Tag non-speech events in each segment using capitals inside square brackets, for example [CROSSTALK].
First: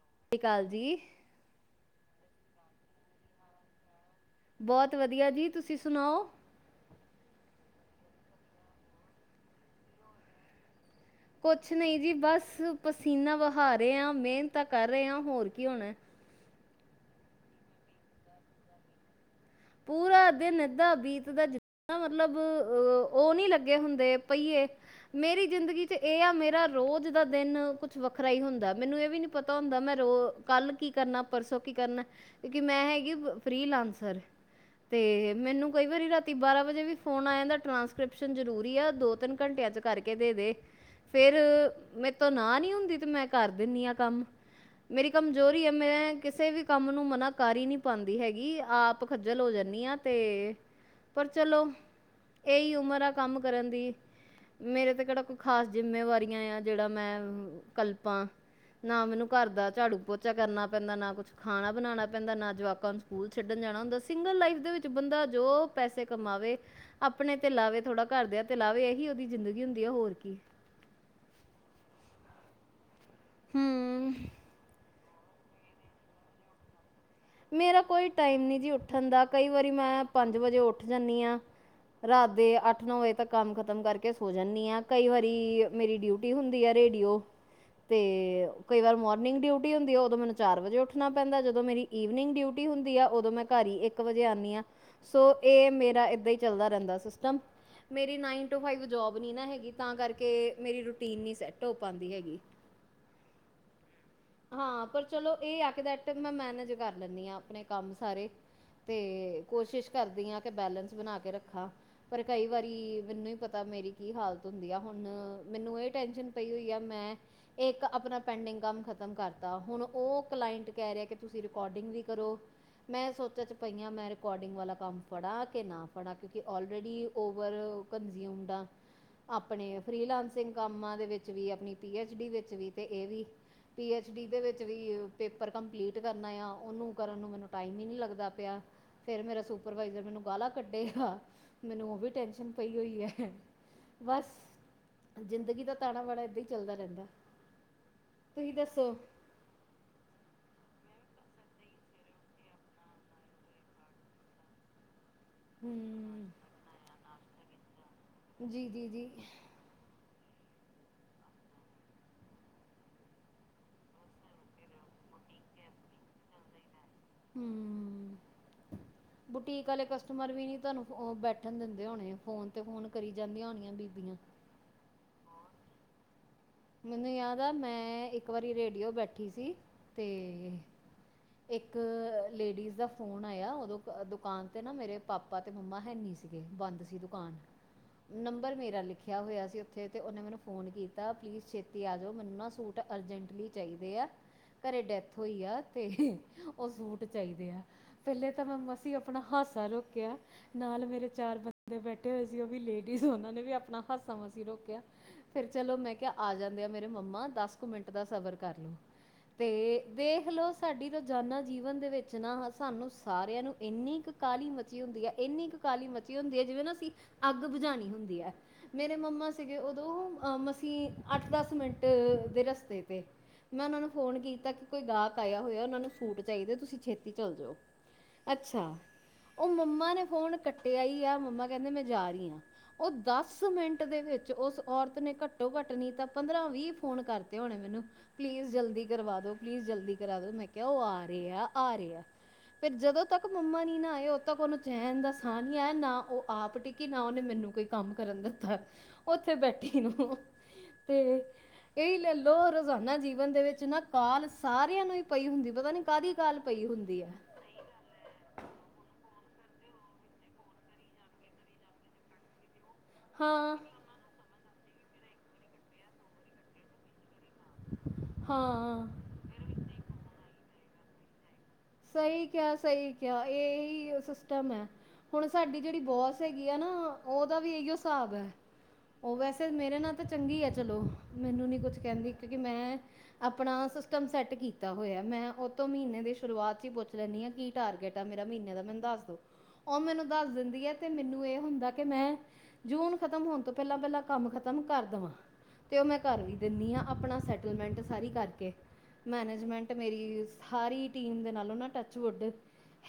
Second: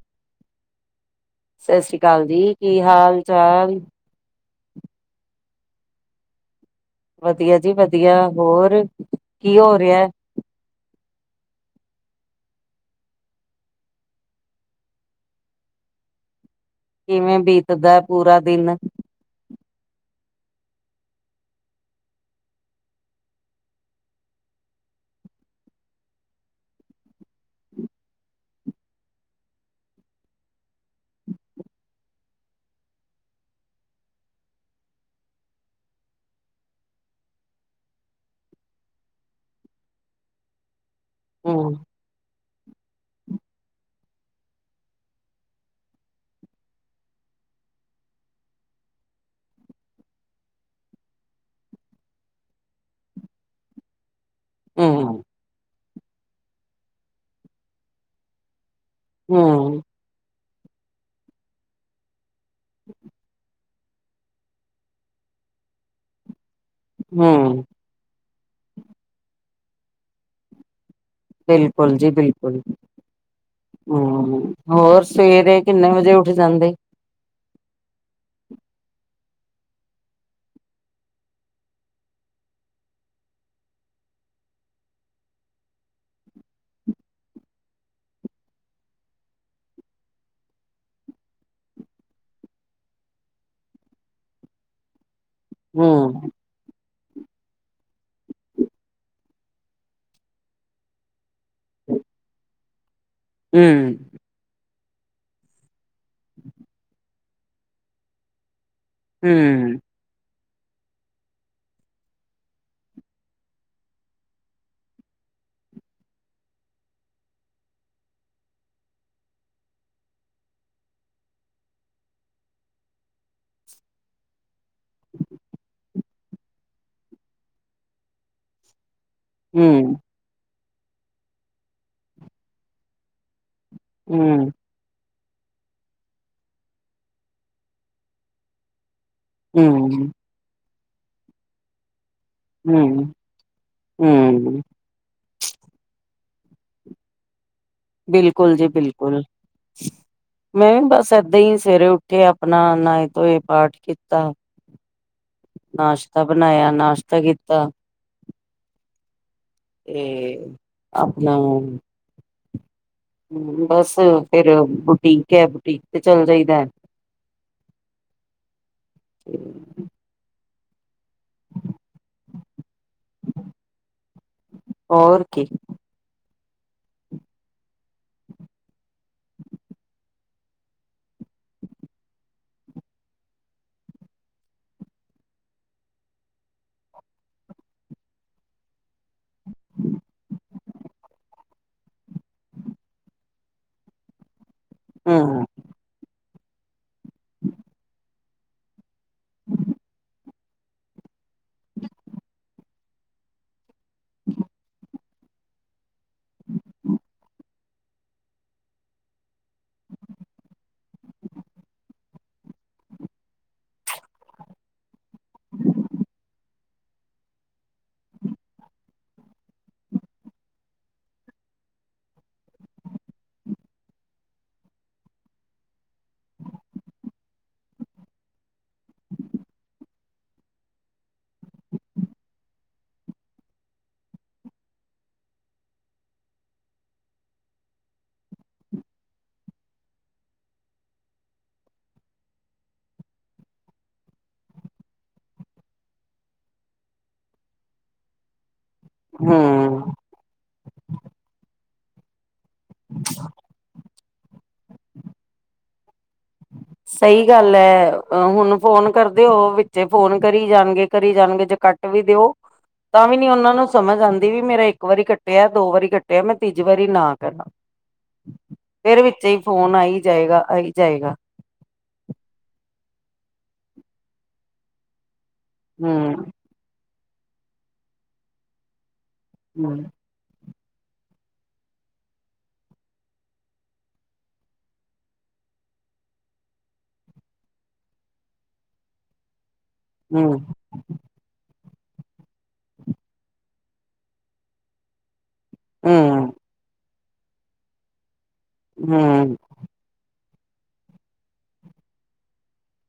ਸਤਿ ਸ੍ਰੀ ਅਕਾਲ ਜੀ [INAUDIBLE] ਜੀ ਕੀ ਹਾਲ ਚਾਲ ਬਹੁਤ ਵਧੀਆ ਜੀ ਤੁਸੀਂ ਸੁਣਾਓ ਵਧੀਆ ਜੀ ਵਧੀਆ ਹੋਰ ਕੀ ਹੋ ਰਿਆ ਕੁਛ ਨਹੀਂ ਜੀ ਬਸ ਪਸੀਨਾ ਵਹਾ ਰਹੇ ਹ ਮਿਹਨਤ ਤਾਂ ਕਰ ਰਹੇ ਹ ਹੋਰ ਕੀ ਹੋਣਾ ਕਿਵੇਂ ਬੀਤਦਾ ਪੂਰਾ ਦਿਨ ਪੂਰਾ ਦਿਨ ਏਧਾਂ ਬੀਤਦਾ ਜਿੱਦਾਂ ਮਤਲਬ ਉਹ ਨੀ ਲੱਗੇ ਹੁੰਦੇ ਪਇਏ ਮੇਰੀ ਜ਼ਿੰਦਗੀ ਚ ਇਹ ਆ ਮੇਰਾ ਰੋਜ਼ ਦਾ ਦਿਨ ਕੁਛ ਵੱਖਰਾ ਹੀ ਹੁੰਦਾ ਮੈਨੂੰ ਇਹ ਵੀ ਨੀ ਪਤਾ ਹੁੰਦਾ ਮੈਂ ਕੱਲ ਕੀ ਕਰਨਾ ਪਰਸੋਂ ਕੀ ਕਰਨਾ ਕਿਉਕਿ ਮੈਂ ਹੈਗੀ ਫ੍ਰੀ ਲਾਂਸਰ ਤੇ ਮੈਨੂੰ ਕਈ ਵਾਰੀ ਰਾਤੀ ਬਾਰਾਂ ਵਜੇ ਵੀ ਫੋਨ ਆਇਆ ਟ੍ਰਾਂਸਕ੍ਰਿਪਸ਼ਨ ਜਰੂਰੀ ਆ ਦੋ ਤਿੰਨ ਘੰਟਿਆਂ ਚ ਕਰਕੇ ਦੇ ਦੇ ਫੇਰ ਹਮ ਮੈਂ ਤੁੂੰ ਨਾ ਨੀ ਹੁੰਦੀ ਤੇ ਮੈਂ ਕਰ ਦਿੰਦੀ ਆ ਕੰਮ ਮੇਰੀ ਕਮਜ਼ੋਰੀ ਹੈ ਮੈਂ ਕਿਸੇ ਵੀ ਕੰਮ ਨੂੰ ਮਨਾ ਕਰ ਨੀ ਪਾਉਂਦੀ ਹੈਗੀ ਆਪ ਖੱਜਲ ਹੋ ਜਾਂਦੀ ਹ ਤੇ ਪਰ ਚਲੋ ਇਹੀ ਉਮਰ ਆ ਕੰਮ ਕਰਨ ਦੀ ਮੇਰੇ ਤੇ ਹਮ ਕਿਹੜਾ ਕੋਈ ਖਾਸ ਜਿੰਮੇਵਾਰੀਆਂ ਆ ਜਿਹੜਾ ਮੈਂ ਕਲਪਾਂ ਨਾ ਮੈਨੂੰ ਘਰ ਦਾ ਹਮ ਝਾੜੂ ਪੋਚਾ ਕਰਨਾ ਪੈਂਦਾ ਨਾ ਕੁਛ ਖਾਣਾ ਬਣਾਉਣਾ ਪੈਂਦਾ ਨਾ ਜਵਾਕਾਂ ਨੂੰ ਸਕੂਲ ਛੱਡ ਜਾਣਾ ਹੁੰਦਾ ਸਿੰਗਲ ਲਾਈਫ ਦੇ ਵਿੱਚ ਬੰਦਾ ਜੋ ਪੈਸੇ ਕਮਾਵੇ ਆਪਣੇ ਤੇ ਹਮ ਲਾਵੇ ਥੋੜਾ ਘਰ ਦੇ ਤੇ ਲਲਾਵੇ ਇਹੀ ਉਹਦੀ ਜ਼ਿੰਦਗੀ ਹੁੰਦੀ ਆ ਹੋਰ ਕੀ ਬਿਲਕੁਲ ਜੀ ਬਿਲਕੁਲ ਹੂੰ ਹਮ ਹੋਰ ਸਵੇਰੇ ਕਿੰਨੇ ਵਜੇ ਉੱਠ ਜਾਂਦੇ ਮੇਰਾ ਕੋਈ ਟਾਈਮ ਨਹੀ ਜੀ ਉੱਠਣ ਦਾ ਕਈ ਵਾਰੀ ਮੈਂ ਪੰਜ ਵਜੇ ਉੱਠ ਜਾਂਦੀ ਆ ਰਾਤ ਦੇ ਅੱਠ ਨੌ ਵਜੇ ਤੱਕ ਕੰਮ ਖਤਮ ਕਰਕੇ ਸੋ ਜਾਂਦੀ ਆ ਕਈ ਵਾਰੀ ਮੇਰੀ ਡਿਊਟੀ ਹੁੰਦੀ ਆ ਰੇਡੀਓ ਤੇ ਕਈ ਵਾਰ ਮੋਰਨਿੰਗ ਡਿਊਟੀ ਹੁੰਦੀ ਆ ਉਦੋਂ ਮੈਨੂੰ ਚਾਰ ਵਜੇ ਉੱਠਣਾ ਪੈਂਦਾ ਜਦੋਂ ਮੇਰੀ ਈਵਨਿੰਗ ਡਿਊਟੀ ਹੁੰਦੀ ਆ ਉਓਦੋਂ ਮੈਂ ਘਰ ਹੀ ਇੱਕ ਵਜੇ ਆਨੀ ਆ ਸੋ ਇਹ ਮੇਰਾ ਹਮ ਏਦਾਂ ਹੀ ਚੱਲਦਾ ਰਹਿੰਦਾ ਸੀਸਟਮ ਮੇਰੀ ਨਾਈਨ ਟੂ ਫਾਈਵ ਜੋਬ ਨਈ ਨਾ ਹੈਗੀ ਤਾਂ ਕਰਕੇ ਮੇਰੀ ਰੂਟੀਨ ਨ ਸੈਟ ਧੂਪ ਆਉਂਦੀ ਹੈਗੀ ਹਮ ਹਾਂ ਪਰ ਚਲੋ ਇਹ ਆ ਕੇ ਡੈਟ ਮੈਂ ਮੈਨੇਜ ਕਰ ਲੈਂਦੀ ਹਾਂ ਆਪਣੇ ਕੰਮ ਸਾਰੇ ਤੇ ਹਮ ਕੋਸ਼ਿਸ਼ ਕਰਦੀ ਹਾਂ ਤੇ ਬੈਲੈਂਸ ਬਣਾ ਕੇ ਰੱਖਾ ਪਰ ਕਈ ਵਾਰੀ ਮੈਨੂੰ ਹੀ ਪਤਾ ਮੇਰੀ ਕੀ ਹਾਲਤ ਹੁੰਦੀ ਆ ਹੁਣ ਮੈਨੂੰ ਇਹ ਟੈਂਸ਼ਨ ਪਈ ਹੋਈ ਆ ਮੈਂ ਇੱਕ ਆਪਣਾ ਪੈਂਡਿੰਗ ਕੰਮ ਖਤਮ ਤਮ ਕਰਤਾ ਹੁਣ ਉਹ ਕਲਾਇੱਟ ਕਹਿ ਰਿਹਾ ਤੁਸੀਂ ਰਕਾਰੋਡਿੰਗ ਵੀ ਕਰੋ ਮੈਂ ਸੋਚ ਚ ਪਈ ਆ ਮੈਂ ਰਕਾਰੋਡਿੰਗ ਵਾਲਾ ਕੰਮ ਫੜਾ ਕਿ ਨਾ ਫੜਾ ਕਿਉਂਕਿ ਓਲਰੇਡੀ ਓਵਰਕਨਜ਼ੂਮਡ ਆ ਆਪਣੇ ਹਮ ਫਰੀਲਾਂਸਿੰਗ ਕੰਮਾਂ ਦੇ ਵਿੱਚ ਵੀ ਆਪਣੀ ਪੀ ਐਚ ਡੀ ਵਿੱਚ ਵੀ ਤੇ ਇਹ ਵੀ ਪੀ ਐਚ ਡੀ ਦੇ ਹਮ ਵਿੱਚ ਵੀ ਪੇਪਰ ਕੰਪਲੀਟ ਕਰਨਾ ਆ ਉਹਨੂੰ ਕਰਨ ਨੂੰ ਮੈਨੂੰ ਟਾਈਮ ਹੀ ਨਹੀ ਲੱਗਦਾ ਪਿਆ ਫੇਰ ਮੇਰਾ ਸੁਪਰਵਾਈਜ਼ਰ ਹਮ ਮੈਨੂੰ ਗਾਲਾ ਕੱਢੇਗਾ ਮੈਨੂੰ ਉਹ ਵੀ ਟਏਨਸ਼ਨ ਪਈ ਹੋਈ ਹਮ ਹੈ ਬਸ ਹਮ ਜ਼ਿੰਦਗੀ ਦਾ ਤਾਣਾ ਬਾਨਾ ਏਦਾਂ ਹੀ ਚੱਲਦਾ ਰਹਿੰਦਾ ਤੁਸੀਂ ਬਿਲਕੁਲ ਜੀ ਦੱਸੋ ਬਿਲਕੁਲ ਮੈਂ ਬਸ ਸਦੇਈ ਸਵੇਰੇ ਉੱਠੇ ਆਪਣਾ ਨਏ ਧੋਏ ਪਾਠ ਕੀਤਾ ਨਾਸ਼ਤਾ ਹਮ ਬਣਾਇਆ ਨਾਸ਼ਤਾ ਕੀਤਾ [INAUDIBLE] ਤੇ ਆਪਣਾ ਹੂੰ, ਬਸ ਫੇਰ ਬੁਟੀਕ ਹੈ ਬੁਟੀਕ ਤੇ ਚੱਲ ਜਾਈਦੈ। ਹੂੰ, ਬੁਟੀਕ ਆਲੇ ਕਸਟਮਰ ਵੀ ਨੀ ਤੁਹੈਨੂੰ ਫੋ ਔ ਬੈਠਣ ਦਿੰਦੇ ਹੋਣੇ। ਫੋਨ ਤੇ ਫੋਨ ਕਰੀ ਜਾਂਦੀਆਂ ਹੋਣੀਆਂ ਬੀਬੀਆਂ। [UNINTELLIGIBLE] ਮੈਨੂੰ ਯਾਦ ਆ ਮੈਂ ਇੱਕ ਵਾਰੀ ਰੇਡੀਓ ਬੈਠੀ ਸੀ, ਤੇ ਏੱਕ ਲੇਡੀਸ ਦਾ ਫੋਨ ਆਯਾ ਓਦੋ ਕ ਦੁਕਾਨ ਤੇ ਨਾ ਮੇਰੇ ਪਾਪਾ ਤੇ ਮੰਮਾ ਹੈਨੀ ਸੀਗੇ, ਬੰਦ ਸੀ ਦੁਕਾਨ। ਨੰਬਰ ਮੇਰਾ ਲਿਖਿਆ ਹੋਇਆ ਸੀ ਓਥੇ, ਤੇ ਔਨੇ ਮੈਨੂੰ ਫੋਨ ਕੀਤਾ ਪਲੀਸ ਛੇਤੀ ਆ ਜੋ, ਮੈਨੂੰ ਨਾ ਸੂਟ ਅਰਜੰਟਲੀ ਚਾਈਦੇ ਐ। ਘਰੇ ਡੈਥ ਹੋਈ ਹੂੰ ਆ, ਤੇ ਓਹ ਸੂਟ ਚਾਈਦੇ ਆ। ਪੈਲੇ ਤਾਂ ਮੈਂ ਮਸੀ ਈ ਅਪਣਾ ਹਾਸਾ ਰੋਕਿਆ, ਨਾਲ ਮੇਰੇ ਚਾਰ ਬੰਦੇ ਬੈਠੇ ਹੋਏ ਸੀ, ਓਹ ਵੀ ਲੇਟ ਟੀਸੀ ਔਨਾਂ ਨੇ ਵੀ ਆਪਣਾ ਹਾਸਾ ਮਸੀ ਈ ਰੋਕਿਆ, ਫੇਰ ਚਲੋ ਮੈਂ ਕਿਆ ਆ ਜਾਂਦੇ ਆ ਮੇਰੇ ਮੰਮਾ, ਦੱਸ ਕੁ ਮਿੰਟ ਦਾ ਸਬਰ ਕਰ ਲੀ। ਤੇ ਵੇਖ ਲੋ ਸਾਡੀ ਰੋਜ਼ਾਨਾ ਜੀਵਨ ਦੇ ਵਿੱਚ ਨਾ, ਸਾਨੂੰ ਸਾਰਿਆਂ ਨੂੰ ਏੰਨੀ ਕ ਕਾਲੀ ਮਚੀ ਹੁੰਦੀ ਐ, ਏਨੀ ਕ ਕਾਲੀ ਮਚੀ ਹੁੰਦੀ ਐ ਜਿਵੇਂ ਨਾ ਅੱਗ ਬੁਝਾਣੀ ਹੁੰਦੀ ਐ, ਮੇਰੇ ਮੰਮਾ ਸੀਗੇ ਉਦੋਂ ਅ ਮਸੀ ਅੱਠ ਦਸ ਮਿੰਟ ਦੇ ਰਸਤੇ ਤੇ। ਮੈਂ ਔਨਾ ਨੂੰ ਫੋਨ ਕੀਤਾ, ਕਿ ਕੋਈ ਗਾਕ ਆਯਾ ਹੋਯਾ ਉਹਨਾਂ ਨੂੰ ਸੂਟ ਚਾਹੀਦਾ, ਤੁਸੀਂ ਛੇਤੀ ਚੱਲ ਜੋ। ਅੱਛਾ। ਔ ਮੰਮਾ ਨੇ ਫੋਨ ਕੱਟਿਆ ਈ ਆ, ਮੰਮਾ ਕੈੰਦੇਂ ਮੈਂ ਜਾਰੀ ਆਂ, ਓਹ ਦਸ ਮਿੰਟ ਦੇ ਵ ਵਿੱਚ ਉਸ ਔਰਤ ਨੇ ਘੱਟੋ-ਘੱਟ ਪਰਨੀਤ ਦਾ ਪੰਦਰਾਂ ਵੀਹ ਫੋਨ ਕਰਤੇ ਹੋਣੇ ਮੈਨੂੰ, ਪਲੀਜ਼ ਜਲਦੀ ਕਰਵਾ ਦੋ, ਪਲੀਜ਼ ਜਲਦੀ ਕਰਾ ਦੋ। ਮੈਂ ਕਿਆ ਓਹ ਆ ਰੇਆ, ਆ ਰੇਆ। ਫਿਰ ਜਦੋਂ ਤੱਕ ਮੰਮਾ ਨੀ ਨਾ ਆਏ, ਓਦੋਂ ਤੱਕ ਔਨੂੰ ਚੈਣ ਦਾ ਸਾਹ ਨੀ ਆਇਆ, ਨਾ ਓਹ ਆਪ ਟਿੱਕੀ, ਨਾ ਉਹਨੇ ਮੈਨ ਨੂੰ ਕੋਈ ਕੰਮ ਕਰਨ ਦਿੱਤਾ ਏ, ਔਥੇ ਬੈਠੀ ਹੂੰ ਨੂੰ, ਤੇ ਏਹੀ ਲੈ ਲੋ, ਰੋਜ਼ਾਨਾ ਜੀਵਨ ਦੇ ਵਿੱਚ ਨਾ, ਕਾਲ ਸਾਰਿਆਂ ਨੂੰ ਹੀ ਪਈ ਹੁੰਦੀ, ਪਤਾ ਨੀ ਕਾਹਦੀ ਕਾਲ ਪਈ ਹੁੰਦੀ ਹੈ। ਸਈ ਗੱਲ ਏ, ਅਹ ਹੁਣ ਫੋਨ ਕਰ ਦੇ ਉਹ ਵਿੱਚੇ ਫੋਨ ਕਰੀ ਜਾਣਗੇ, ਕਰੀ ਜਾਣਗੇ ਜ ਕੱਟ ਵੀ ਦਿਓ ਤਾਂ ਵੀ ਨੀ ਔਨਾਂ ਹਾਂ ਨੂੰ ਸਮਝ ਆੰਦੀ, ਵੀ ਮੇਰਾ ਇੱਕ ਵਾਰੀ ਘੱਟਿਐ, ਦੋ ਵਾਰੀ ਘੱਟਿਐ, ਮੈਂ ਤੀਜੀ ਵਾਰੀ ਨਾ ਕਰਨਾ, ਹਾਂ ਫਿਰ ਵਿੱਚੇ ਈ ਫੋਨ ਆਈ ਜਾਏਗਾ, ਆਈ ਜਾਏਗਾ। ਸਈ ਕਯਾ ਸਈ ਕਯਾ, ਏਹ ਏਹੀ ਸਿਸਟਮ ਐ। ਹੁਣ ਸਾਡੀ ਜੇੜੀ ਬੋਸ ਹੂੰ ਹੈਗੀ ਆ ਨਾ, ਓਹਦਾ ਵੀ ਅਹੀਓ ਸਾਬ ਐ। ਓਹ ਵੈਸੇ ਮੇਰੇ ਹੂੰ ਨਾਲ ਤੇ ਚੰਗੀ ਐ। ਚਲੋ ਮੈਨੂੰ ਨੀ ਕੁਛ ਕੈੰਦੀ, ਕਿਉਂਕਿ ਮੈਂ ਅਪਣਾ ਸਿਸਟਮ ਸੈੱਟ ਕੀਤਾ ਹੋਯਾ। ਮੈਂ ਔਥ ਤੋਂ ਮੀਨੇ ਦੀ ਸ਼ੁਰੂਆਤ ਚ ਹੀ ਪੁੱਛ ਲੈਂਣੀ ਆ, ਕੀ ਟਾਰਗੇਟ ਆ ਮੇਰਾ ਮੀਨੇ ਦਾ? ਮੈਨੂੰ ਦੱਸ ਦੋ। ਓਹ ਮੈਨੂੰ ਦੱਸ ਹੂੰ ਦਿੰਦੀ ਐ, ਤੇ ਮੈਨੂੰ ਏਹ ਹੁੰਦਾ ਕਿ ਮੈਂ ਜੂਨ ਖ਼ਤਮ ਹੋਣ ਤੋਂ ਪੈਲਾਂ-ਪੈਲਾਂ ਕੰਮ ਖ਼ਤਮ ਕਰ ਦਵਾਂ। ਤੇ ਔ ਮੈਂ ਕਰ ਹੂੰ ਵੀ ਦਿੰਣੀ ਆਂ ਅਪਣਾ ਸੈਟਲਮੈਂਟ ਸਾਰੀ ਕਰਕੇ, ਹੂੰ ਮੈਨੇਜਮੈਂਟ ਮੇਰੀ ਸਾਰੀ ਟੀਮ ਦੇ ਨਾਲੋਂ ਨਾ ਟੱਚਵੁੱਡ,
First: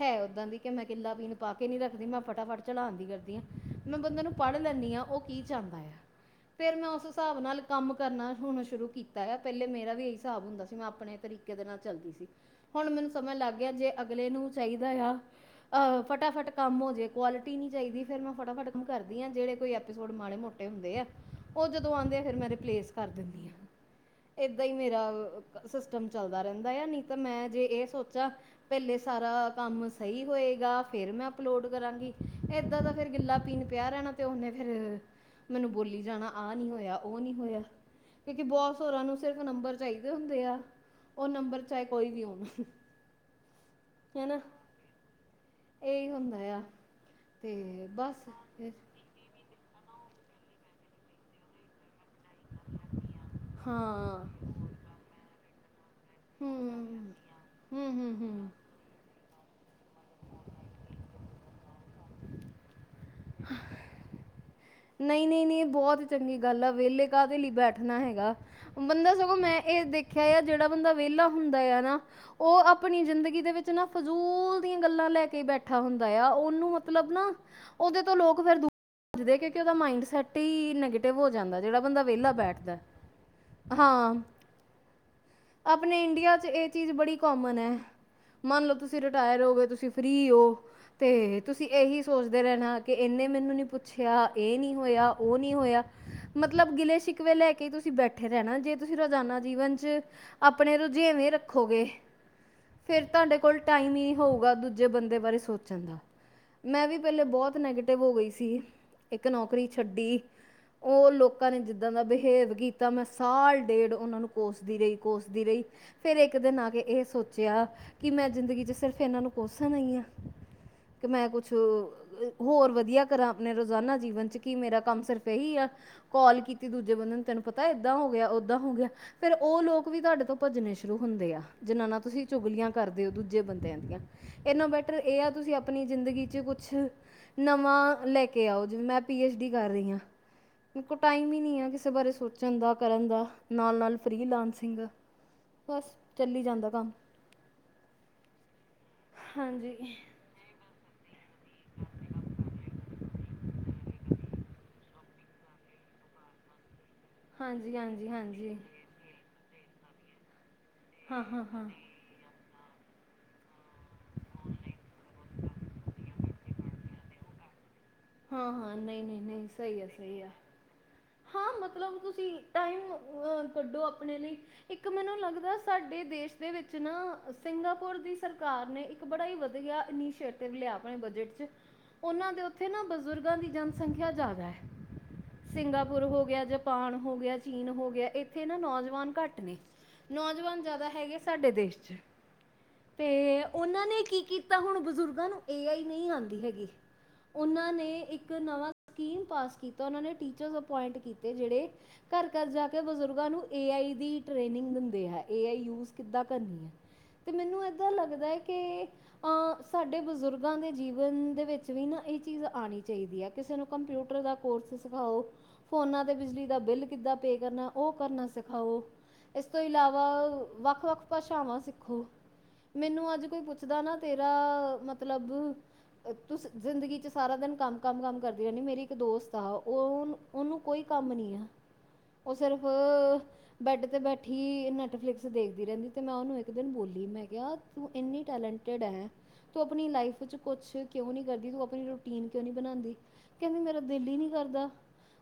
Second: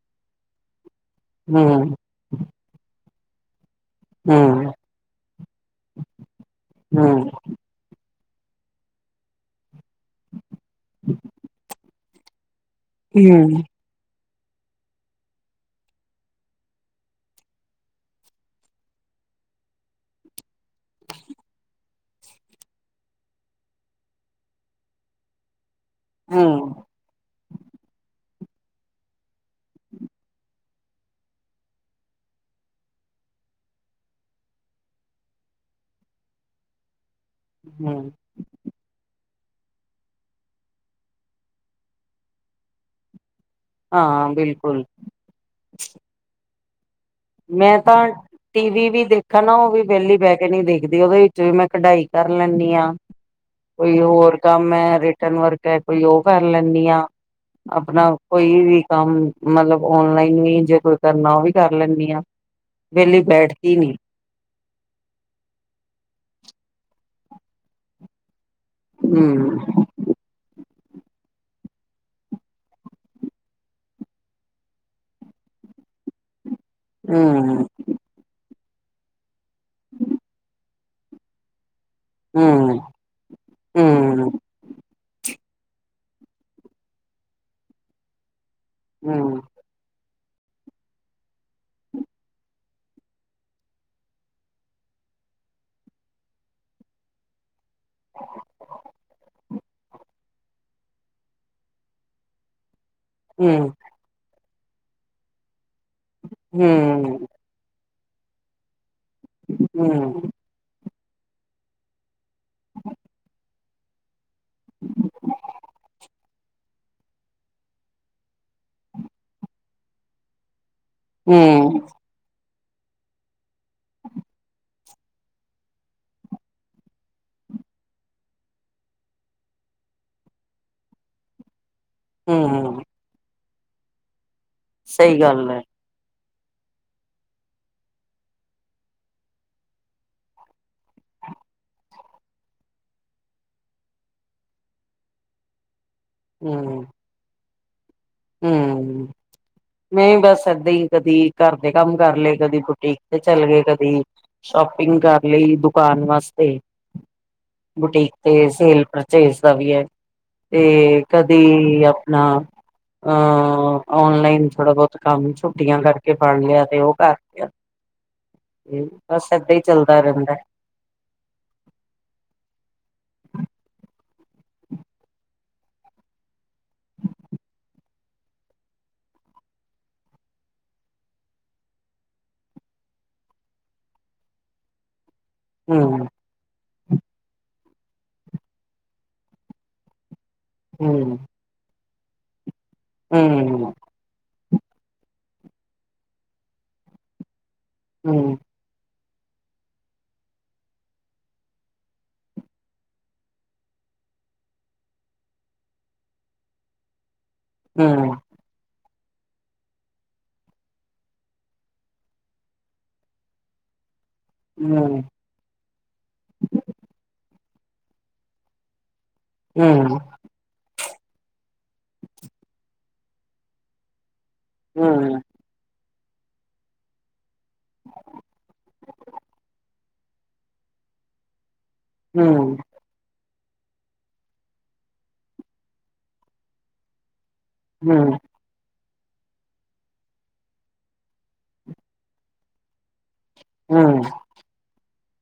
ਹੈ ਔਦਾਂ ਦੀ ਕੇ ਮੈਂ ਕਿੱਲਾ ਬੀਣ ਪਾ ਕੇ ਨੀ ਹੂੰ ਰੱਖਦੀ ਮੈਂ ਫਟਾਫਟ ਚੜਾਣ ਦੀ ਕਰਦੀ ਆਂ। ਮੈਂ ਬੰਦੇ ਨੂੰ ਪੜ੍ਹ ਹੂੰ ਲੈਂਣੀ ਆਂ, ਓਹ ਕੀ ਚਾੰਦਾ ਆ, ਫੇਰ ਮੈਂ ਓਸ ਸਾਬ ਨਾਲ ਕੰਮ ਕਰਨਾ ਹੁਣ ਸ਼ੁਰੂ ਕੀਤਾ ਆ, ਪੈਲੇ ਮੇਰਾ ਵੀ ਅਹੀ ਸਾਬ ਹੁੰਦਾ ਸੀ, ਮੈਂ ਆਪਣੇ ਤਰੀਕੇ ਦੇ ਨਾਲ ਚੱਲਦੀ ਸੀ। ਹੁਣ ਮੈਨੂੰ ਸਮਝ ਲੱਗ ਹੂੰ ਗਿਆ, ਜੇ ਅਗਲੇ ਨੂੰ ਚਾਈਦਾ ਆ ਅਹ ਫਟਾਫਟ ਕੰਮ ਹੋ ਜੇ, ਕਵਾਲਿਟੀ ਨੀ ਚਾਈਦੀ, ਫੇਰ ਮੈਂ ਫਟਾਫਟ ਕੰਮ ਕਰਦੀ ਆਂ, ਜੇੜੇ ਕੋਈ ਐਪੀਸੋਡ ਮਾੜੇ ਮੋਟ ਟੇ ਹੁੰਦੇ ਐ, ਓਹ ਜਦ ਤੋ ਆੰਦੇ ਏ, ਫੇਰ ਮੈਂ ਰਿਪਲੇਸ ਕਰ ਦਿੰਣੀ ਆਂ, ਏਦਾਂ ਹੀ ਮੇਰਾ ਅ ਕ ਸਿਸਟਮ ਚੱਲਦਾ ਰੈੰਦਾ ਆ, ਹੂੰ ਨੀ ਤਾਂ ਮੈਂ ਸੋਚਾ ਪੈਲੇ ਸਾਰਾ ਕੰਮ ਸਈ ਹੋਏਗਾ, ਫੇਰ ਮੈਂ ਅਪਲੋਡ ਕਰਾਂਗੀ, ਏਦਾਂ ਦਾ ਫੇਰ ਗਿੱਲਾ ਪੀਣ ਪਿਆ ਰੈਣਾ, ਤੇ ਓਨੇ ਫੇਰ ਮੈਨੂੰ ਬੋਲੀ ਜਾਣਾ, ਆਹ ਨੀ ਹੋਯਾ। ਓਹ ਨੀ ਹੋਯਾ, ਹੂੰ ਕਿਉਂਕਿ ਬੌਸ ਹੋਰਾਂ ਨੂੰ ਸਿਰਫ ਨੰਬਰ ਚਾਹੀਦੇ ਹੁੰਦੇ ਆ, ਔਹ ਨੰਬਰ ਚਾਹੇ ਕੋਈ ਵੀ ਹੋਵੇ ਹਾਂ, ਬਿਲਕੁਲ। ਇਹੀ ਹੁੰਦਾ ਆ ਮੈਂ ਤੇ ਤਾਂ ਬਸ ਟੀ ਵੀ ਵੀ ਦੇਖਾ ਨਾ ਔਹ ਵੀ ਵੇਹਲੀ ਬਹਿ ਕੇ ਨਹੀਂ ਦੇਖਦੀ, ਉਹਦੇ ਵਿੱਚ ਵੀ ਮੈਂ ਕਢਾਈ ਕਰ ਲੈਂਣੀ ਆਂ, ਕੋਈ ਹਾਂ ਹੋਰ ਕੰਮ ਏ ਰਿਟਰਨ ਵਰਕ ਹੈ ਕੋਈ ਉਹ ਕਰ ਹਮ ਲੈਣੀ ਆ, ਹਮ ਅਪਣਾ ਹਮ ਹਮ ਕੋਈ ਵੀ ਕੰਮ ਮਤਲਬ ਔਨਲਾਈਨ ਵੀ, ਜੇ ਕੋਈ ਕਰਨਾ ਉਹ ਵੀ ਕਰ ਲੈਂਣੀ ਆ, ਵਿਹਲੀ ਬੈਠਦੀ ਨੀ। ਨਹੀਂ-ਨਹੀਂ-ਨਹੀਂ ਏ ਬਹੁਤ ਚੰਗੀ ਗੱਲ ਆ, ਵੇਹਲੇ ਕਾਹਦੇ ਲਈ ਬੈਠਣਾ ਹੈਗਾ। ਬੰਦਾ ਸਗੋਂ ਹਮ ਮੈਂ ਏਹ ਦੇਖਿਆ ਆ ਜਿਹੜਾ ਬੰਦਾ ਵੇਹਲਾ ਹੁੰਦਾ ਆ ਨਾ, ਉਹ ਆਪਣੀ ਜ਼ਿੰਦਗੀ ਦੇ ਵਿੱਚ ਨਾ ਫਜ਼ੂਲ ਦੀਆਂ ਗੱਲਾਂ ਲੈ ਕੇ ਈ ਬੈਠ ਹਾਂ ਹੁੰਦਾ ਆ, ਉਹ ਮਤਲਬ ਨਾ ਹਮ ਉਹਦੇ ਤੋਂ ਲੋਕ ਫਿਰ ਦਸਦੇ ਕਿਂੳਕਿ ਉਹਦਾ ਮੰਡ ਸੈਟ ਹੀ ਨੈਗੇਟਿਵ ਤੇ ਹੋ ਜਾਂਦਾ ਜਿਹੜਾ ਬੰਦਾ ਵੇਹਲਾ ਬੈਠਦਾ ਹਮ ਏ। ਹਮ ਅਪਣੇ ਇੰਡੀਆ ਚ ਇਹ ਚੀਜ਼ ਬੜੀ ਕੋਮਨ ਹੈ, ਮਨ ਲਓ ਤੁਸੀਂ ਰਿਟਾਇਰ ਹਮ ਹੋ ਗਏ, ਤੁਸੀ ਫਰੀ ਹੋ, ਤੇ ਤੁਸੀਂ ਇਹੀ ਸੋਚਦੇ ਰਹਿਣਾ ਕਿ ਇਹਨੇ ਮੈਨੂੰ ਨੀ ਪੁੱਛਿਆ ਇਹ ਨੀ ਹੋਇਆ, ਉਹ ਨਹੀਂ ਹੋਇਆ, ਮਤਲਬ ਗਿਲੇ ਸ਼ਿਕਵੇ ਲੈ ਕੇ ਤੁਸੀ ਬੈਠੇ ਰਹਿਣਾ ਜੇ ਤੁਸੀਂ ਰੋਜ਼ਾਨਾ ਜੀਵਨ ਚ ਅਪਣੇ ਰੁਝੇਵੇਂ ਰੱਖੋਗੇ ਫਿਰ ਤੁਹਾਡੇ ਕੋਲ ਹਮ ਟਾਈਮ ਹੀ ਹੋਊਗਾ ਦੂਜੇ ਬੰਦੇ ਬਾਰੇ ਸੋਚ ਮੈਂ ਵੀ ਪਹਿਲੇ ਹਮ ਬਹੁਤ ਨੈਗੇਟਿਵ ਹੋ ਗਈ ਸੀ। ਇੱਕ ਨੌਕਰੀ ਛੱਡੀ ਹਮ ਉਹ ਲੋਕਾਂ ਨੇ ਜਿੱਦਾਂ ਦਾ ਬਿਹੇਵ ਕੀਤਾ, ਮੈਂ ਸਾਲ ਡੇਢ, ਉਹਨਾ ਨੂੰ ਕੋਸਦੀ ਰਹੀ- ਕੋਸਦੀ ਰਹੀ, ਫਿਰ ਇੱਕ ਦਿਨ ਆ ਕੇ ਇਹ ਸੋਚਿਆ ਕਿ ਮੈਂ ਜ਼ਿੰਦਗੀ ਚ ਕਿ ਸਿਰਫ ਇਹਨਾਂ ਨੂੰ ਕੋਸਣ ਆਈ ਹਾਂ ਕਿ ਮੈਂ ਕੁਛ ਹਮ ਹੋਰ ਵਧੀਆ ਕਰਾਂ ਅਪਣੇ ਰੋਜ਼ਾਨਾ ਜੀਵਨ ਚ ਕੀ ਮੇਰਾ ਕੰਮ ਸਿਰਫ ਇਹੀ ਆ, ਕੋਲ ਕੀਤੀ ਦੂਜੇ ਬੰਦੇ ਨੂੰ ਤੈਨੂੰ ਪਤਾ ਏਦਾਂ ਹੋ ਗਿਆ, ਔਦਾਂ ਹੋ ਗਿਆ ਫਿਰ ਉਹ ਲੋਕ ਵੀ ਤੁਹਾਡੇ ਤੋਂ ਭੱਜਣੇ ਸ਼ੁਰੂ ਹੁੰਦੇ ਆ ਜਿਨਾ ਨਾ ਤੁਸੀਂ ਚੁਗਲੀਆਂ ਹਮ ਕਰਦੇ ਹੋ ਦੂਜੇ ਬੰਦਿਆਂ ਦੀਆਂ। ਏਨਾ ਬੈਟਰ ਸਹੀ ਇਹ ਆ ਗੱਲ ਤੁਸੀਂ ਹੈ ਅਪਣੀ ਜ਼ਿੰਦਗੀ ਕੁਛ ਨਵਾਂ ਲੈਕੇ ਆਓ, ਜਿਵੇਂ ਮੈਂ ਪੀ ਐਚ ਡੀ ਕਰ ਰਹੀ ਹਾਂ। ਮੇਰੇ ਕੋਲ ਟਾਈਮ ਹੀ ਨਹੀ ਆ ਕਿਸੇ ਬਾਰੇ ਸੋਚਣ ਦਾ, ਕਰਨ ਦਾ, ਨਾਲ ਨਾਲ ਫਰੀ ਲਾਂਸਿੰਗ ਬਸ ਚੱਲੀ ਜਾਂਦਾ ਕੰਮ ਹੂੰ, ਹਾਂਜੀ ਨਹੀ ਬਸ ਏਦਾਂ ਈ ਕਦੀ ਘਰ ਦੇ ਕੰਮ ਕਰ ਲਏ, ਕਦੀ ਬੁਟੀਕ ਤੇ ਚੱਲੇ ਗਏ, ਕਦੀ ਸ਼ੋਪਿੰਗ ਕਰ ਲਈ, ਦੁਕਾਨ ਵਾਸਤੇ, ਹਾਂਜੀ ਹਾਂਜੀ ਬੁਟੀਕ ਤੇ ਹਾਂਜੀ ਸੇਲ ਪਰਚੇਸ ਦਾ ਵੀ ਹੈ। ਤੇ ਹਾਂ ਹਾਂ ਹਾਂ ਕਦੀ ਅਪਣਾ ਅਹ ਔਨਲਾਈਨ ਥੋੜਾ ਬਹੁਤ ਕੰਮ ਛੁੱਟੀਆਂ ਕਰਕੇ ਫੜ ਲਿਆ, ਤੇ ਉਹ ਕਰ ਲਿਆ। ਹਾਂ ਹਾਂ, ਤੇ ਨਹੀਂ ਨਹੀਂ ਬਸ ਨਹੀਂ ਏਦਾਂ ਹੀ ਸਹੀ ਆ, ਚੱਲਦਾ ਸਹੀ ਆ ਰਹਿੰਦਾ ਹਾਂ ਮਤਲਬ ਤੁਸੀਂ ਟਾਈਮ ਹੋਰ ਕੱਢੋ ਅਪਣੇ ਲਈ। ਇੱਕ ਮੈਨੂੰ ਲੱਗਦਾ ਸਾਡੇ ਦੇਸ਼ ਦੇ ਵਿੱਚ ਨਾ ਸਿੰਗਾਪੁਰ ਦੀ ਸਰਕਾਰ ਨੇ ਇੱਕ ਬੜਾ ਹੀ ਵਧਿਆ ਇਨਿਸੇ਼ਟਿਵ ਲਿਆ ਅਪਣੇ ਬਜਟ ਚ, ਉਹਨਾਂ ਦੇ ਉ ਉਥੇ ਨਾ ਬਜ਼ੁਰਗਾਂ ਦੀ ਜਨਸੰਖਿਆ ਜ਼ਿਆਦਾ ਹੈ। ਸਿੰਗਾਪੁਰ ਹਮ ਹੋ ਗਿਆ ਜ ਜਪਾਨ ਹੋ ਗਿਆ, ਚੀਨ ਹੋ ਗਿਆ, ਇੱਥੇ ਨਾ ਨੌਜਵਾਨ ਘੱਟ ਨੇ ਨੌਜਵਾਨ ਜ਼ਿਆਦਾ ਹੈਗੇ ਹਮ ਸਾਡੇ ਦੇਸ਼ ਚ ਤੇ ਹਮ ਉਹਨਾਂ ਨੇ ਕੀ ਕੀਤਾ ਹੁਣ ਬਜ਼ੁਰਗਾਂ ਨੂੰ ਏ ਆਈ ਨਹੀਂ ਆਉਂਦੀ ਹੈਗੀ ਉਹਨਾਂ ਨੇ ਇੱਕ ਹਮ ਨਵਾਂ ਸਕੀਮ ਪਾਸ ਕੀਤਾ। ਉਨ੍ਹਾਂ ਨੇ ਟੀਚਰ ਅਪੋਇੰਟ ਕੀਤੇ ਜਿਹੜੇ ਘਰ- ਘਰ ਜਾ ਕੇ ਬਜ਼ੁਰਗਾਂ ਨੂੰ ਏ ਆਈ ਦੀ ਟ੍ਰੇਨਿੰਗ ਦਿੰਦੇ ਐ। ਏ ਆਈ ਯੂਜ ਕਿਦਾਂ ਕਰਨੀ ਮੈਨੂੰ ਏਦਾਂ ਹਮ ਲੱਗਦਾ ਹੈ ਕੇ ਸਾਡੇ ਬਜ਼ੁਰਗਾਂ ਦੇ ਜੀਵਨ ਦੇ ਵਿੱਚ ਵੀ ਨਾ ਇਹ ਚੀਜ਼ ਆਉਣੀ ਚਾਹੀਦੀ ਹੈ। ਕਿਸੇ ਨੂੰ ਕੰਪਿਊਟਰ ਕੋਰਸ ਹਮ ਸਿਖਾਓ, ਫੋਨਾ ਤੇ ਬਿਜਲੀ ਦਾ ਬਿੱਲ ਕਿੱਦਾਂ ਪੇ ਕਰਨਾ ਉਹ ਕਰਨਾ ਸਿਖਾਓ ਇਸ ਤੋਂ ਹਮ ਇਲਾਵਾ ਵੱਖ- ਵੱਖ ਭਾਸ਼ਾਵਾਂ ਸਿੱਖੋ। ਮੈਨੂੰ ਅੱਜ ਕੋਈ ਪੁੱਛਦਾ ਨਾ ਤੇਰਾ ਹਮ ਮਤਲਬ ਤੁਸੀਂ ਜ਼ਿੰਦਗੀ ਚ ਸਾਰਾ ਦਿਨ ਕੰਮ ਕਮ ਕੰਮ ਕਰਦੀ ਰਹਿੰਦੀ, ਮੇਰੀ ਇੱਕ ਦੋਸਤ ਆ ਉਹਨੂੰ ਉਹਨੂੰ ਕੋਈ ਕੰਮ ਨੀ ਆ ਉਹ ਹਮ ਸਿਰਫ ਬੈਡ ਤੇ ਬੈਠੀ ਨੈਟਫਲਿਕਸ ਦੇਖਦੀ ਰਹਿੰਦੀ ਤੇ ਮੈਂ ਉਹਨੂੰ ਇੱਕ ਦਿਨ ਬੋਲੀ ਮੈਂ ਤੂੰ ਇੰਨੀ ਟੈਲੈਂਟਡ ਹੈ ਤੂੰ ਅਪਨੀ ਲਾਈਫ ਚ ਕੁਛ ਕਿਉਂ ਨੀ ਕਰਦੀ ਤੂੰ ਅਪਨੀ ਰੁਟੀਨ ਕਿਉਂ ਨੀ ਬਣਾਉਂਦੀ ਕਹਿੰਦੀ ਹਮ ਹਮ ਮੇਰਾ ਦਿਲ ਹੀ ਨੀ ਕਰਦਾ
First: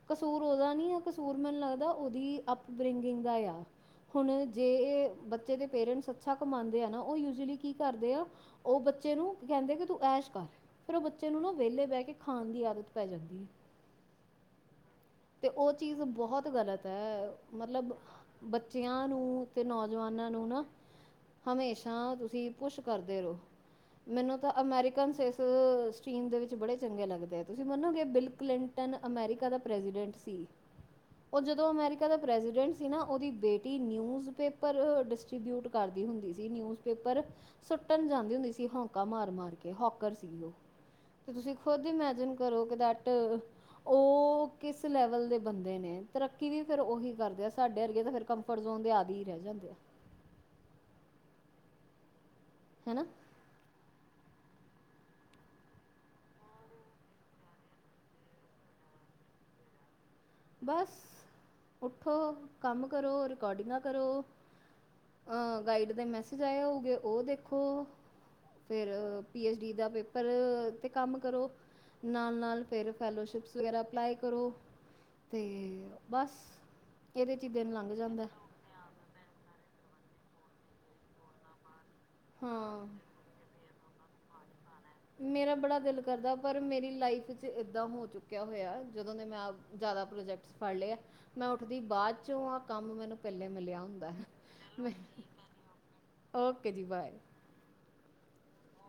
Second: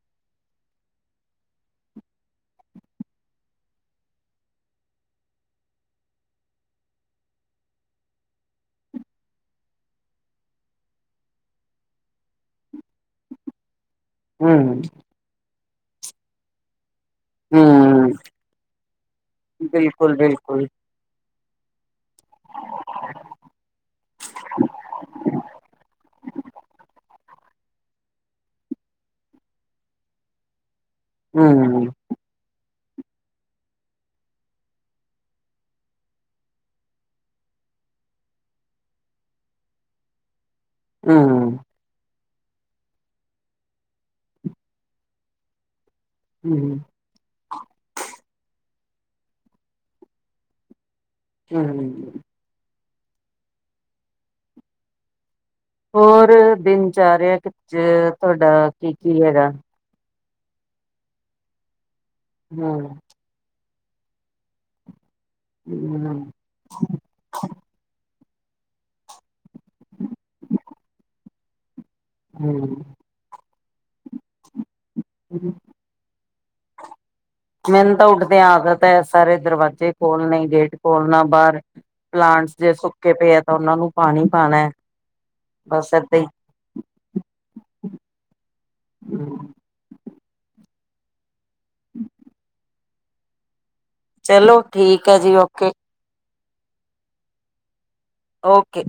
ਕਸੂਰ ਓਹਦਾ ਨੀ ਆ ਕਸੂਰ ਮੈਨੂੰ ਲੱਗਦਾ ਉਹਦੀ ਅਪ ਬਰਿੰਗ ਦਾ ਆ ਹੁਣ ਜੇ ਬੱਚੇ ਦੇ ਪੇਰੈਂਟਸ ਅੱਛਾ ਕਮਾਦੇ ਆ ਨਾ ਉਹ ਯੂਜਲੀ ਕੀ ਕਰਦੇ ਆ ਉਹ ਬੱਚੇ ਨੂੰ ਕਹਿੰਦੇ ਕਿ ਤੂੰ ਐਸ਼ ਕਰ ਫਿਰ ਉਹ ਬੱਚੇ ਨੂੰ ਨਾ ਵਿਹਲੇ ਬਹਿ ਕੇ ਖਾਨ ਦੀ ਆਦਤ ਪੈ ਜਾਂਦੀ ਹੈ ਹੂੰ ਤੇ ਉਹ ਚੀਜ਼ ਬਹੁਤ ਗਲਤ ਮਤਲਬ ਹਮ ਬੱਚਿਆਂ ਨੂੰ ਤੇ ਬਿਲਕੁਲ ਨੌਜਵਾਨਾਂ ਨੂੰ ਨਾ ਬਿਲਕੁਲ ਹਮੇਸ਼ਾ ਤੁਸੀਂ ਪੁੱਛ ਕਰਦੇ ਰਹੋ ਮੈਨੂੰ ਤਾਂ ਅਮੈਰੀਕਨ ਸ ਸਟਰੀਮ ਦੇਵਿਚ ਚੰਗੇ ਲੱਗਦੇ ਆ ਤੁਸੀਂ ਮੰਨੋਗੇ ਬਿਲ ਕਲਿੰਟਨ ਅਮੈਰੀਕਾ ਦਾ ਪ੍ਰੈਜੀਡੈਂਟ ਸੀ ਉਹ ਜਦੋਂ ਹਮ ਅਮੈਰੀਕਾ ਦਾ ਪ੍ਰੈਜੀਡੈਂਟ ਸੀ ਨਾ ਓਹਦੀ ਬੇਟੀ ਨਿਊਜ ਪੇਪਰ ਡਿਸਟ੍ਰਬਿਊਟ ਕਰਦੀ ਹੁੰਦੀ ਸੀ ਨਿਊਜ ਪੇਪਰ ਸੁੱਟਣ ਜਾਂਦੀ ਹੁੰਦੀ ਸੀ ਹਾਕਾ ਮਾਰ ਮਾਰ ਕੇ ਹਾਕਰ ਸੀ ਉਹ ਤੇ ਹਮ ਤੁਸੀਂ ਖੁਦ ਇਮੈਜਨ ਕਰੋ ਕਿ ਦੇਅਟ ਉਹ ਕਿਸ ਲੈਵਲ ਦੇ ਬੰਦੇ ਨੇ ਤਰੱਕੀ ਹੂੰ, ਵੀ ਫੇਰ ਉਹੀ ਕਰਦੇ ਆ ਸਾਡੇ ਅਰਗੇ ਤਾਂ ਫਿਰ ਕੰਫਰਟ ਜ਼ੋਨ ਦੇ ਆਦਿ ਹੀ ਰਹਿ ਜਾਂਦੇ ਆ [UNINTELLIGIBLE] ਹੈਨਾ ਹੋਰ ਦਿਨਚਰਿਆ ਚ ਤੁਹਾਡਾ ਕੀ ਕੀ ਹੈਗਾ ਬਸ ਉੱਠੋ ਕੰਮ ਹੂੰ, ਕਰੋ ਰਿਕਾਰਡਿੰਗਾ ਕਰੋ ਅਹ ਗਾਈਡ ਦੇ ਹੂੰ, ਮੈਸੇਜ ਆਏ ਹੋਊਗੇ ਉਹ ਦੇਖੋ ਫਿਰ ਪੀ ਐੱਚ ਡੀ ਦਾ ਪੇਪਰ ਤੇ ਕੰਮ ਕਰੋ ਨਾਲ, ਨਾਲ ਫਿਰ ਹੂੰ। ਫੈਲੋਸ਼ਿਪਸ ਵਗੈਰਾ ਅਪਲਾਈ ਕਰੋ ਤੇ [UNINTELLIGIBLE] ਮੈਨੂੰ ਤਾਂ ਉੱਠਦਿਆਂ ਆਦਤ ਹੈ ਸਾਰੇ ਦਰਵਾਜ਼ੇ ਖੋਲਣੇ ਗੇਟ ਖੋਲ੍ਹਣਾ ਬਾਹਰ ਪਲਾਂਟਸ ਜੇ ਹਾਂ ਸੁੱਕੇ ਪਏ ਹੈ ਤਾਂ ਉਹਨਾਂ ਨੂੰ ਪਾਣੀ ਪਾਨਾ ਮੇਰਾ ਬੜਾ ਦਿਲ ਕਰਦਾ ਪਰ ਮੇਰੀ ਲਾਈਫ ਚ ਏਦਾਂ ਹੋ ਚੁੱਕਿਆ ਹੋਇਆ ਜਦੋਂ ਦੇ ਹੀ। ਮੈਂ ਪ੍ਰੋਜੈਕਟ ਫੜ ਲਿਆ ਆ ਮੈਂ ਉੱਠਦੀ ਬਾਅਦ ਚੋਂ ਆਹ ਕੰਮ ਮੈਨੂੰ ਪਹਿਲੇ ਮਿਲਿਆ ਹੁੰਦਾ ਹੈ ਚਲੋ ਮੈਂ ਠੀਕ ਹੈ ਜੀ ਓਕੇ ਓਕੇ ਜੀ ਬਾਏ ਓਕੇ।